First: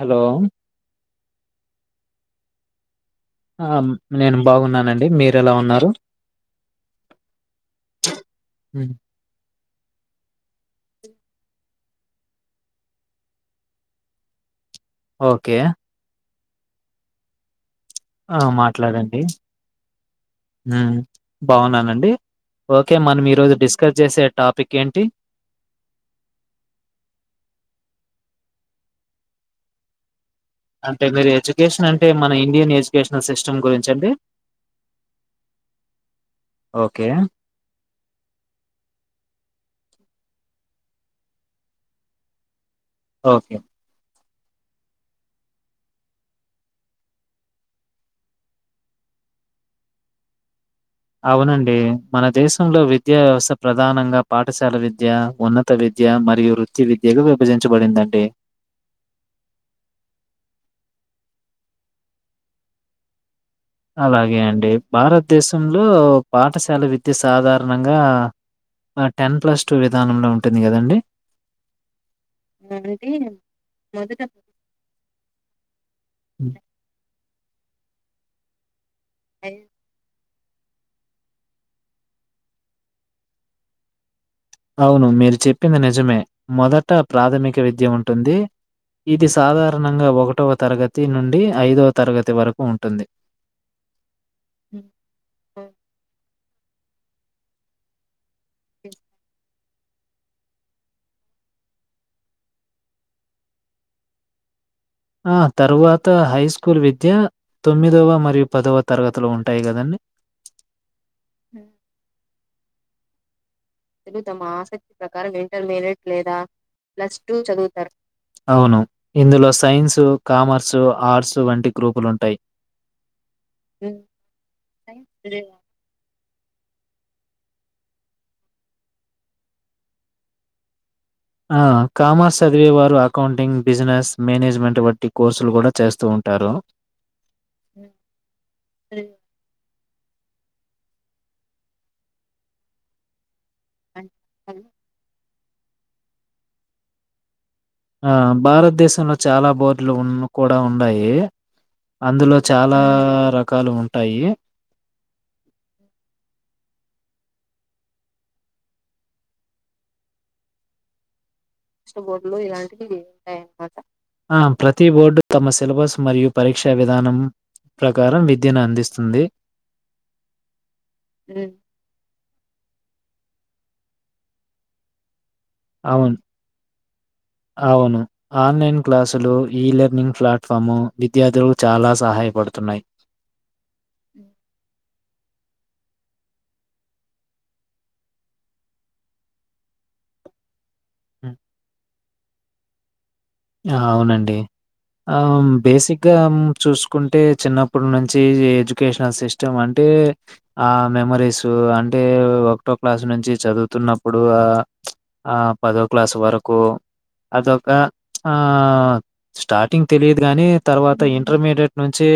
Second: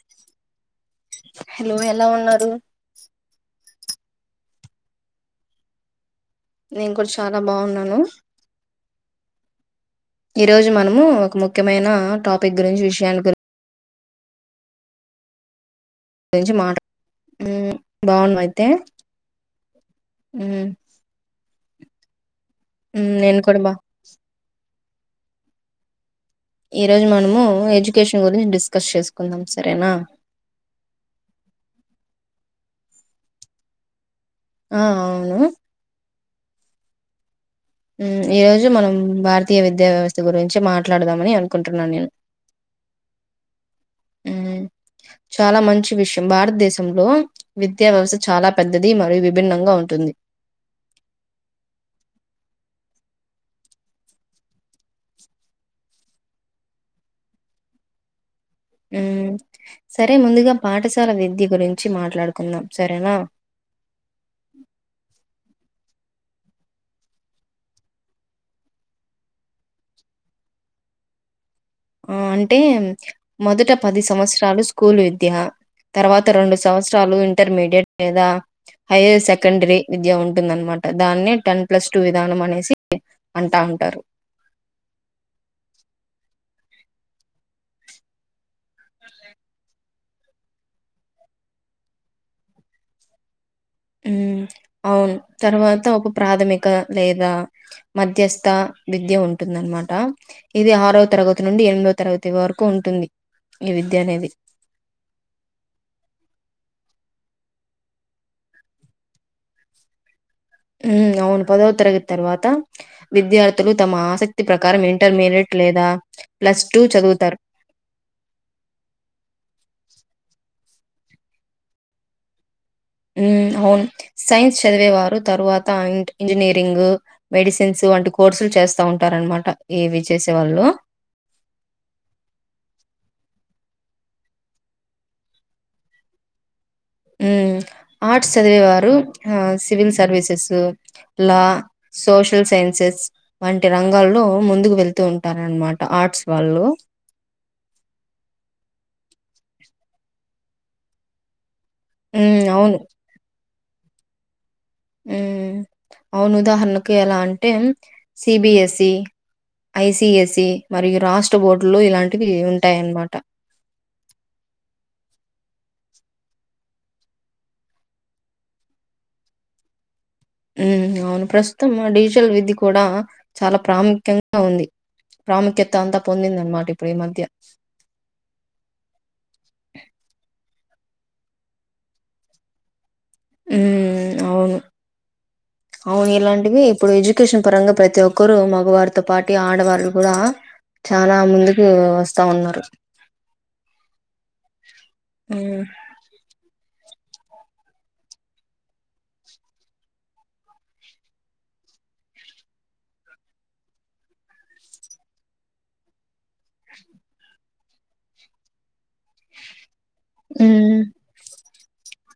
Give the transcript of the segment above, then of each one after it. Hello hello ఎలా ఉన్నారు ఆ నేను బాగున్నానండి మీరు ఎలా ఉన్నారు నేను కూడా చాలా బాగున్నాను హ్మ్ ఈ రోజు మనము ఒక ముఖ్యమైన టాపిక్ గురించి విషయాల గురి ఓకే గురించి మాట ఆ మాట్లాడండి ఉమ్ హు బాగున్నానండి ఓకే ఉమ్ మనం ఈ నేను రోజు కూడా బా డిస్కస్ చేసే టాపిక్ ఏంటి ఈ రోజు మనము ఏజూకేషన్ గురించి డిస్కస్ చేసుకుందాం సరేనా అంటే మీరు ఎడ్యుకేషన్ అంటే మన ఇండియన్ ఎడ్యుకేషనల్ సిస్టమ్ గురించి అండి ఆ అవును ఓకే ఉ ఈరోజు మనం భారతీయ విద్యా వ్యవస్థ గురించి మాట్లాడదామని అనుకుంటున్నాను నేను ఓకే ఉ చాలా మంచి విషయం భారతదేశంలో విద్యా వ్యవస్థ చాలా పెద్దది మరియు విభిన్నంగా ఉంటుంది. అవునండి మన దేశంలో విద్యా వ్యవస్థ ప్రధానంగా పాఠశాల విద్య ఉన్నత విద్య మరియు వృత్తి విద్యకు విభజించబడిందండి. ఉ సరే ముందుగా పాఠశాల విద్య గురించి మాట్లాడుకుందాం సరేనా అలాగే అండి భారతదేశం ప్రంలో పాఠశాల విద్య సాధారణంగా టెన్ ప్లస్ టూ విధానంలో ఉంటుంది కదండి. ఆ అంటే మొదట పది మొదట సంవత్సరాలు స్కూల్ విద్య తర్వాత రెండు సంవత్సరాలు ఇంటర్మీడియట్ మీద హైయర్ సెకండరీ విద్యా ఉంట ఉంటుంద అనమాట దాన్ని టెన్ ప్లస్ టూ విధానం అనేసి అంటా ఉంటారు అవును మీరు చెప్పింది నిజమే మొదట ప్రాథమిక విద్య ఉంటుంది ఇది సాధారణ ప్రాదణంగా ఒకటవ తరగతి నుండి ఐదవ తరగతి వరకు ఉంటుంది. ఉ అవును తర్వాత ఒక ప్రాథమిక లేదా మధ్యస్ త విద్య ఉంటుంద అన్నమాట ట ఇది ఆరోవ తరగతి నుండి ఎనిమిదవ తరగతి వరకు ఉంటుంది ఈ విద్య అనేది ఆ తరువాత హై స్కూల్ విద్య తొమ్మిదవ మరియు పదవ తరగతిలో ఉంటాయి కదండి. ఉ అవును పదవ తరగతి తర్వాత విద్యార్థి అ తమ ఆసక్తి ప్రకారం ఇంటర్మడియట్ లేదా ప్లస్ ప్ల చదువుతారు. చదువుతారు అవును ఇందులో సైన్స్ కామర్స్ సు ఆర్సు వంటి గ్రూపులుంటాయి. ఉ అవును సైన్స్ చదివేవారు తరువాత ఇంజనీర్ గ్ మెడిసిన్స్ వంటి కోర్సులు చేస్తా ఉంటారనమాట ఈవి చేసీ వాళ్ళు ఆ కామర్స్ చదివే వారు అకౌంటింగ్ బిజినెస్ మేనేజ్మెంట్ వట్టి కోర్సులు కూడా చేస్తూ ఉంటారు ఆర్ట్స్ చదివేవారు సివిల్ సర్వీసెస్ లాలా సోషల్ సైన్సెస్ వంటి రంగాల్లో ముందుకు వెళ్తూ అంటారనమాట ఆర్ట్స్ వాళ్ళు ఆ భారతదేశంలో చాలా బోర్డులు ఉ కూడా ఉన్నాయి అందులో హ్మ్. చాలా రక రకాలు ఉంటాయి ఉ అవును ఉదాహరణ ఎలా అంటే సిబిఎస్ఈ ఐసిఎస్ఈ మరియు రాష్ట్ర బోర్డులు ఇలాంటివి ఉంటాయన్నమాట. మా ప్రతి బోర్డు తమ సిలబస్ మరియు పరీక్షా విధానం ప్రకారం విద్యను అందిస్తుంది ఉ అవును ప్రస్తుతం డిజిటల్ విధి కూడా చాలా ప్రాముఖ్యంగా ఉంది ప్రాముఖ్యత అంతా అవును పొందిందనమాట ఇప్పుడు ఈ మధ్య. అవును ఆన్లైన్ క్లాసులు ఈ లెర్నింగ్ ప్లాట్ఫాము విద్యార్థులు చాలా సహాయపడుతున్నాయి ఉ అవును అవును ఇలాంటివి ఇప్పుడు ఎడ్యుకేషన్ పరంగా ప్రతి ఒక్కరుూ మగవారితో పాటి ఆడవాళ్లు కూడా చాలా హ్మ్. ముందుకు వస్త వస్తా ఉన్నారు అవునండి ఆ హ్మ్. బేసిక్గా చూసు చకుంటే చిన్నప్పుటి నుంచి ఎడ్యుకేషనల్ సిస్టమ్ అంటే ఆ మెమరీస్ అంటే ఒకటో క్లాసు నుంచి చదువుతున్నప్పుడు ఆ ఆ పదో క్లాసు వరకు అదొక ఆ స్టార్టింగ్ తెలియదు కాగాని హ్మ్. తర్వాత ఇంటర్మీడియట్ అ నుంచి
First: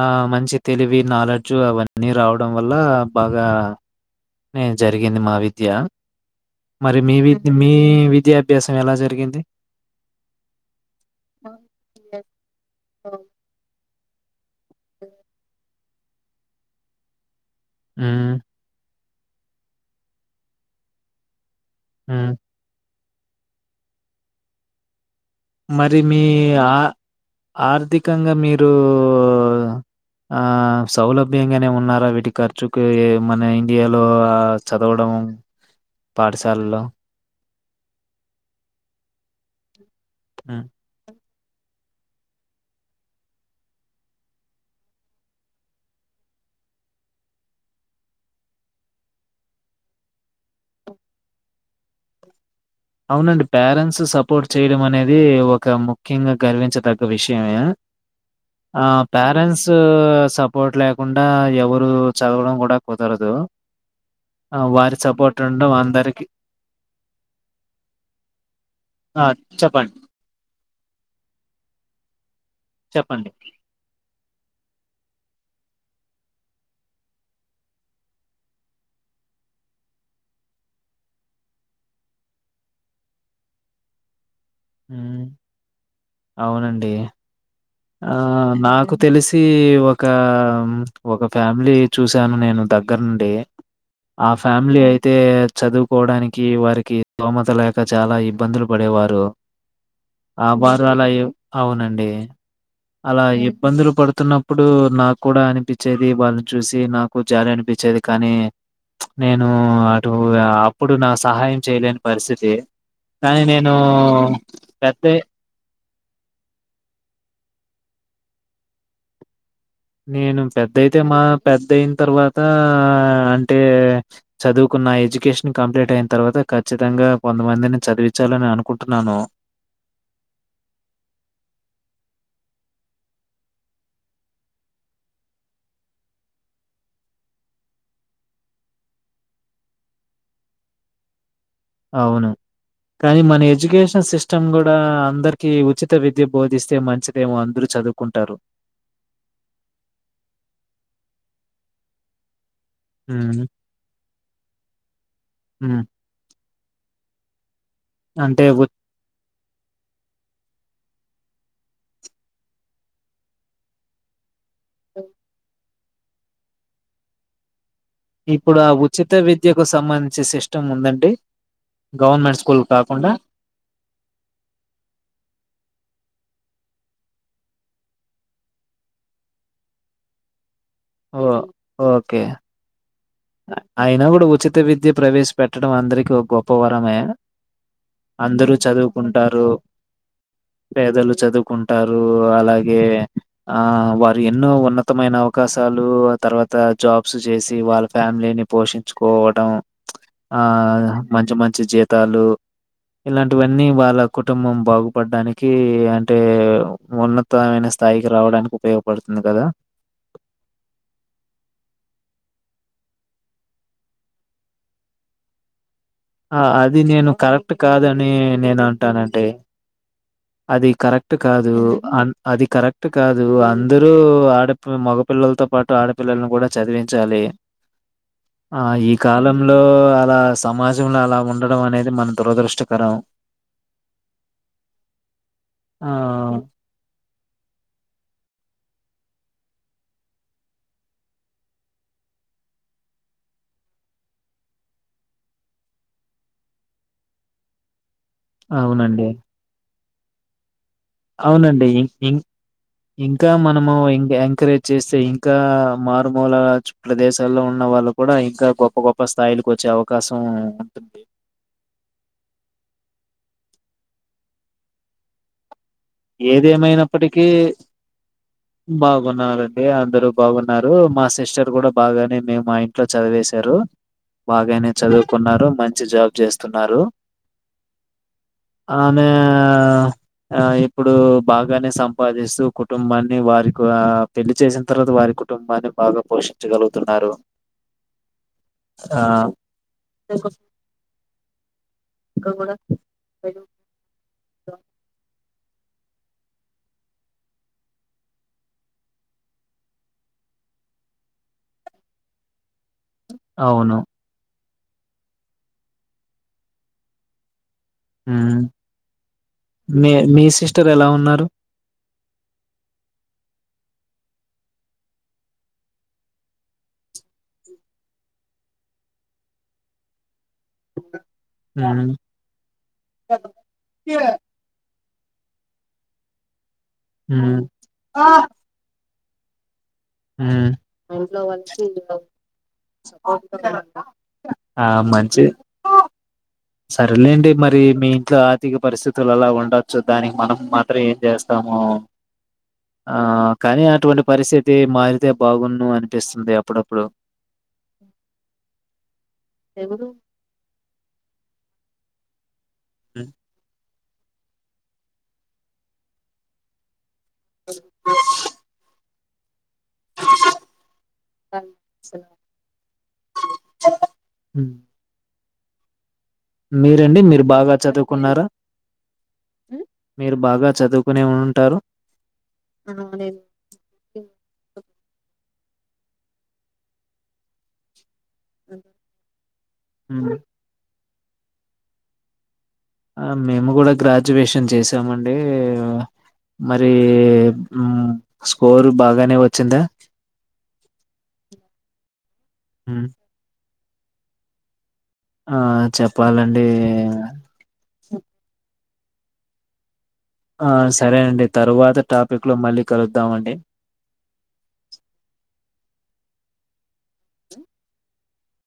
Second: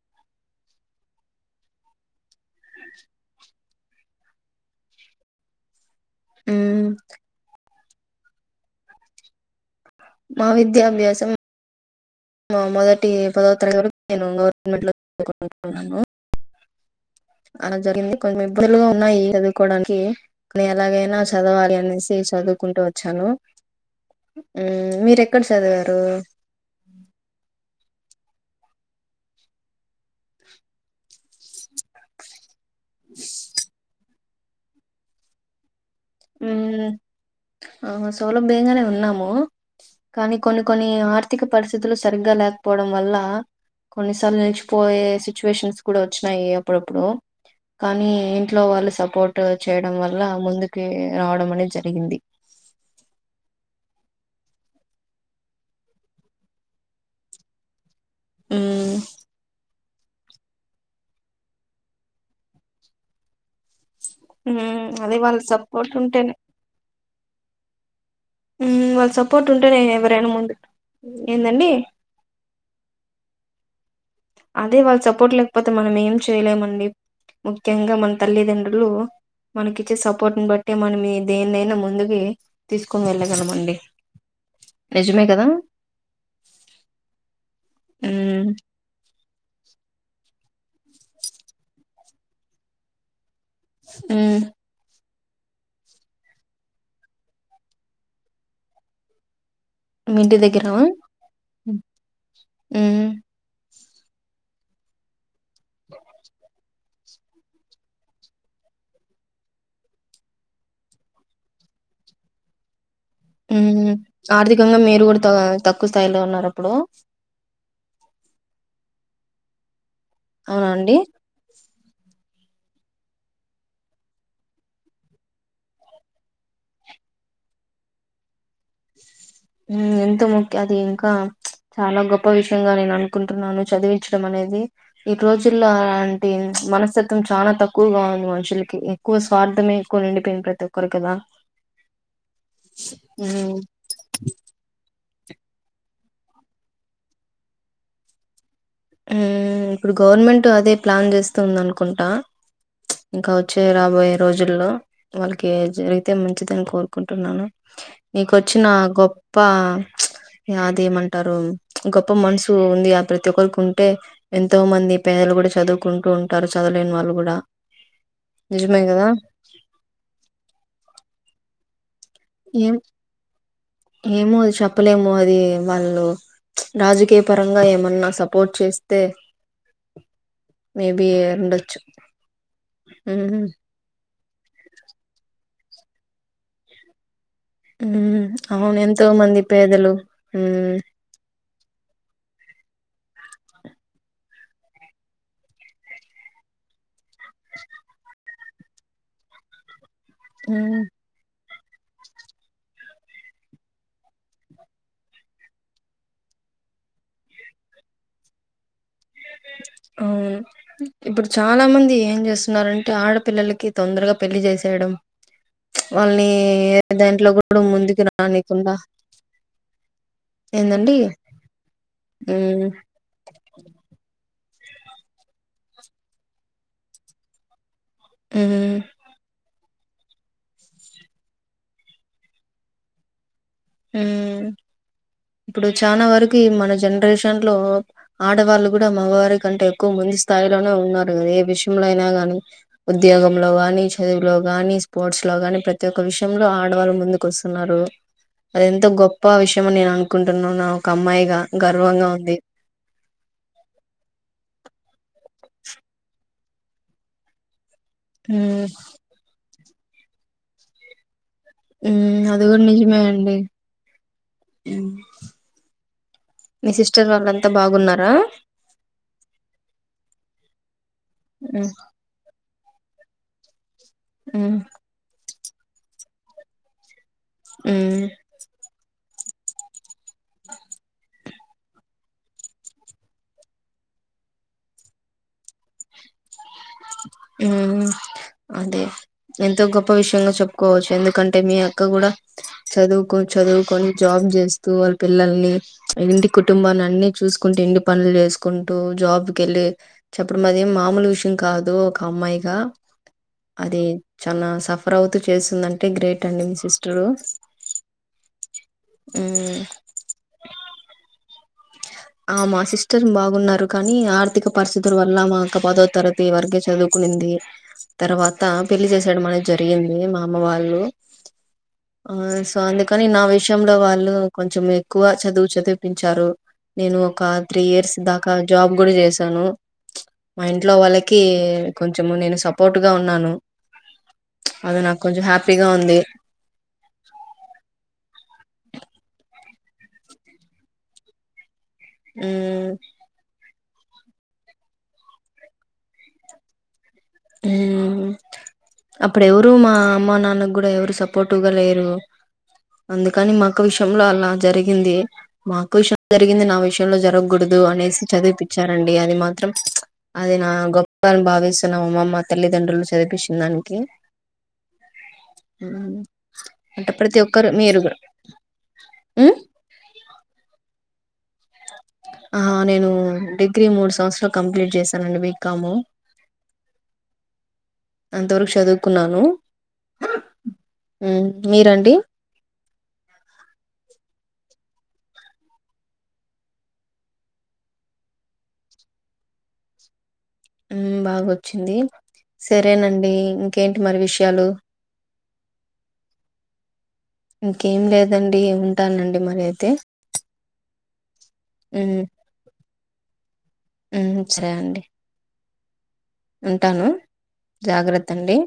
ఆ మంచి తెలివి నాలెడ్జు అవన్నీ రావడం వల్ల బాగా నేను జరిగింది మా విద్య హ్మ్. మరి మీవి మీ విద్యాభ్యాసం ఎలా జరిగింది మా విద్యాభ్యాసం మొదటి పదో తరగ ఏను న్నాను అలా జరిగింది హ్మ్. కొంచెం ఇ న్నాయి చదువుకోవడానికి న ఎలాగైనా చదవాల అనేే హ్మ్. చదువుకుంట వచ్ చను మీర్ ఎ మరి మీ ఆ ఆర్థి కంగా మీరు ఆ సౌలభ్యంగానే ఉన్నారా వీటి ఖర్చు కె మన ఇండియాలో ఆ అ చదవడం పాఠశాలలో హ్మ్. ఆ సౌలభ్యంగానే ఉన్నాము కానీ కొన్ని హ్మ్. కొన్ని ఆర్ ఆర్థిక పరిస్థితులు సరిగ్గా లేకపోవడం వల్ల కొన్నిసార్లు నిలిచిపోయే సిచ్యువేషన్స్ కూడా వచ్చినాయి అప్పుడప్పుడు కానీ ఇంట్లో వాళ్ళు సపోర్ట్ చేయడం వల్ల ముందు కే రావడం అనేది జరిగింది అవునండి పేరెంట్స్ సపోర్ట్ చేయడం అనేది ఒక ముఖ్యంగా గర్వించ తగ్గ విషయమే ఆ హ్మ్. పేరెంట్స్ ఊ సపోర్ట్ లేకుండా ఎవరు చదవడం కూడా కుదరదు ఆ హ్మ్. వారి అదే సపోర్ట్ వాళ్ళ ఉండం సపోర్ట్ అందరికి ఊ వాళ్ళ ఆ! సపోర్ట్ ఉంటే నేను చెప్పండి. ఎవరైనా ముందు ఏందండి చెప్పండి అదే వాళ్ళ సపోర్ట్ లేకపోతే మనం ఏం చేయలేమండి ముఖ్యంగా మన తల్లిదండ్రులు మనకి ఇచ్చే సపోర్ట్ని బట్టి మనం దేన్నైనా ముందుకు తీసుకని వెళ్ళగల మండి ఉ అవునండి ఆ ఉమ్ నాకు తెలిసి ఒక ఆ ఒక ఫ్యామిలీ చూసాను నేను దగ్గర నుండి ఆ ఉమ్ ఫ్యామిలీ అయి యితే చదువుకోవడానికి వారికి స్తోమత లేక చాలా ఇబ్బందులు పడేవారు మీ ఇంటి దగ్గరా ఆబారు ఎలా ఉమ్ అవునండి అలా ఎప్ ఇబ్బందులు పడుతున్నప్పుడు నా కూడా అనిపించేది వాల్ చూసి నాకు జాలి అనిపించేది కానీ ప్చ్ నేను అటు అప్పుడు నా సహాయం చేయలేని పరిస్థితి కానీ నేను హ్మ్. ఊఆర్థికంగా మీరు పెద్దే కూడా త తక్కువ స్థాయిలో ఉన్నారు అప్పుడు నేను అవునా అండి పెద్దయితే మా పెద్ దేన్ తర్వాత అంటే చదువుకున్న ఎడ్యుకేషన్ కంప్లీట్ అయిన తర్వాత ఖచ్చితంగా కొంతమందిని చదివించాలని అనుకుంటున్నాను ఎంతో ముఖ్య అది ఇంకా ప్చ్ చాలా గొప్ప విషయంగా నేను అనుకుంటున్నాను చదివించడం అనేది ఈ రోజుల్లో అలాంటి మనస్తత్వం చాలా తక్కువగా ఉంది మనుషులకి ఎక్కువ స్వార్థమే ఎక్కువ నిండిపోయింది ప్రతి ఒక్కరికి కదా అవును కానీ మన ఉమ్ ఎడ్యుకేషన్ సి సిస్టమ్ కూడా అందరికి ఉచిత విద్య బోధిస్తే మంచిదేమో అందరూ చదువుకుంటారు. హ్మ్ ఇప్పుడు గవర్నమెంట్ అదే ప్లాన్ చేస్తుందానుకుంటా చ్ ఇంకా హ్మ్. వచ్చే రాబోయే రోజుల్లో వాళ్ళకి హ్మ్. జరిగితే మంచిదని కోరుకు కుంటున్నాను అంటే నీకొచ్చిన ఉ గొప్ప చ్ అది ఏమన్ ఉంటారు గొప్ప మనసు ఉందిగా ఆ ప్రతి ఒక్కలకు టే ఎంతో మంది పేదలు కూడా చదువు కుంటూ ఉంటారు చదవలేని వాళ్ళు కూడా ఇప్పుడు ఆ నిజమే కదా ఉచిత విద్యకు సంబంధించి సిస్టమ్ ఉందండి. గవర్నమెంట్ స్కూల్ ఏం కాకుండా ఏమో అది చెప్పలేము అది వాళ్ళు రాజకీయ పరంగా ఏమన్నా సపోర్ట్ చేస్తే మేబి ఓ ఉండొచ్చు. ఓకే హ్మ్ అయినా కూడా ఉచిత విద్య ప్రవేశపెట్టడం అందరికీ ఒక గొప్పవరమే. హ్మ్ అందరూ అవును ఎంతో మంది చదువుకుంటారు పేదలు హ్మ్ పేదలు చదువుకుంటారు అలా ఏ ఆ వారు ఎన్నో ఉన్నతమైన అవకాశాలు ఆ తర్వాత జాబ్ [unintelligible] చేసి వాళ్ దిన్ని పోషించుకోవటం ఆ హ్మ్ మంచి మ మంచి జీతాలు ఇలాంటివన్నీ వాళ్ళ కుటుంబం బాగుపడ్డానికి అంటే ఉన్నతమైన స్థాయికి రావడానికి ఉపయోగప అవును ఇప్పుడు చాలా మంది ఏం చేస్ ఉన్నారంటే ఆడపిల్లలకి తొందరగా పెళ్లి చేసేయడం వాళ్ళని ఆ అది ఏ నేను దాంట్లో కరెక్ట్ కూడా ముందుకు కాదని నేను రానికుండా అంటానండి. అది ఏందండి కరెక్ట్ కాదు అ అది హ్మ్ కరెక్ట్ కాదు అందరూ ఆడ మగపిల్లలతో పాటు ఆడపిల్లలను కూడా చదివించాలి. ఆ హ్మ్ ఈ కాలం లో అలా సమాజ్ నువు నాలా ఉండడం అనేది మన దురదృష్టకరం. హ్మ్ ఇప్పుడు ఆ చానా వరకు మన జనరేషన్ లో ఆడవాళ్ళు కూడా మగవారి కంటే ఎక్కువ ముందు స్థాయిలోనే ఉన్నారు కదా ఏ విషయంలో అయినా గాని ఉద్యోగంలో గాని చదువులో గాని స్పోర్ట్స్ లో గాని ప్రతి ఒక్క విషయంలో ఆడవాళ్ళు ముందుకు వస్తున్నరు. అది ఎంత అవునండి. గొప్ప విషమె నేను కుంటున్నావ్ అవునండి ఇన్ ఇన్ ఇంకా మనము ఎంకరేజ్ చేస్ ఇంకా మారుమూల ప్రదేశాల్లో ఉన్న వాళ్ళు కూడా ఇంకా మ్మ్ గొప్ప గొప్ప స్థాయిలు కు వచ్చే అవకాశం హ్మ్ అది కూడా నిజమే అండి మీ సిస్టర్ ఏదేమమైనప్పటికీ వాళ్ళంతా బాగున్నారా బాగున్నారండి అందరూ బాగున్నారు మా సిస్టర్ కూడా మ్మ్ బాగానే మేము మా ఇ అట్లో చదివేశారు మ్మ్ బాగానే చదువుకున్నారు మంచి జాబ్ చేస్తున్నారు హ్మ్ మ ఆ ఎ ఓ బాగానే సంపాదిస్తూ కుటుంబాన్ని వారికి పెళ్లి చేసిన తర్వాత వారి కుటుంబాన్ని బాగా పోషి హ్మ్ అదే ఆ ఎంతో గొప్ప విషయంగా చెప్పుకోవచ్చు ఎందుకంటే మీ అక్క కూడా చదువుకో చదువుకొని జాబ్ చేస్తూ వాళ్ళ పిల్లల్ని ఇంటి కుటుంబాన్ని అన్ని చూకుంటూ ఇంటి పనులు చేసుకుంటూ జాబ్ కి వెళ్ళి చెప్పడం అ ఏ మామూలు విషయం కాదు ఒక అమ్మాయిగా అవును తన సఫర్ అవుతూ చేస్తుందంటే గ్రేట్ అండి మీ సిస్టరు హ్మ్ మ్మ్ మీ మీ సిస్టర్ ఎలా ఉన్నారు ఆ మా సిస్టర్ బాగున్నారు కానీ ఆర్థిక పరిస్థితుల వల్ల మా అక్క పదో తరతి వరకే చదువుకునింది తర్వాత పెళ్లిి చేసేయడం అనేది జరిగింది మా అమ్మ వాళ్ళు హ్మ్ ఆ సో అందుకని నా విషయంలో వాళ్ళు కొంచెం ఎక్కువ చదువు చదివిపించారు నేను ఒక హ్మ్ త్రీ ఇయర్స్ దాకా జాబ్ కూడా చేస్ తను మా హ్మ్ ఇంట్లో వాళ్ళకి కొంచెము నేను సపోర్ట్గా ఉన్నాను ఆ అది నాకు మంచి కొంచెం హ్యాపీగా ఉంది సరేలేండి మరి మీ ఇంట్లో ఆర్థిక పరిస్థితులు అలా ఉండచ్చు దానికి మనం మాత్రం ఏం చేస్తాము హ్మ్ ఆ కానీ అటువంటి పరిస్థితి మారితే బాగుంను అనిపిస్తుంది అప్పుడప్పుడు హ్మ్ అప్పుడు ఎవరు మా అమ్మా నాన్న కూడా ఎవరు స పోటుగాలేరు హ్మ్. అందుకని మా అక్క విష విషంలో అలా జరిగింది మా అక్క విషయం జరిగింది నా విషయం విషయంలో జరగకూడదు అనేసి చదివిపిచ్చారండి ది మ [unintelligible] అది నా గొప్ప అని భావిస్తున్న అమ్మమ మా తల్లిదండ్రులు చదివిపించిన దానికి హ్మ్. హ మీరండి మీరు బాగా చదువుకున్నారా ఉమ్ మీరు బాగా చదువు కొనే ఉంటారు ఆ నేను డిగ్రీ మూడు సంవత్సరాలు కంప్లీట్ చేశానండి బీ. కామ్ కామ్ అంతవరకు చదువుకున్నాను హ్మ్. అ మీరండి మేము కూడా గ్రాడ్యుయేషన్ చేసామండి మరి స్కోరు బాగానే వచ్చిందా ఆ బాగొచ్చింది హ్మ్. సరేనండి ఇంకేంటి మరి విషయాలు ఆ చెప్పాలండి ఇంకేం లేదండి ఉంటానండి మరి అయితే ఆ సరేనండి తరువాత హ్మ్. టాపిక్లో మళ్ళీ కలుద్దామండి హ్మ్. అ ఉంటాను జాగ్రత్త తండి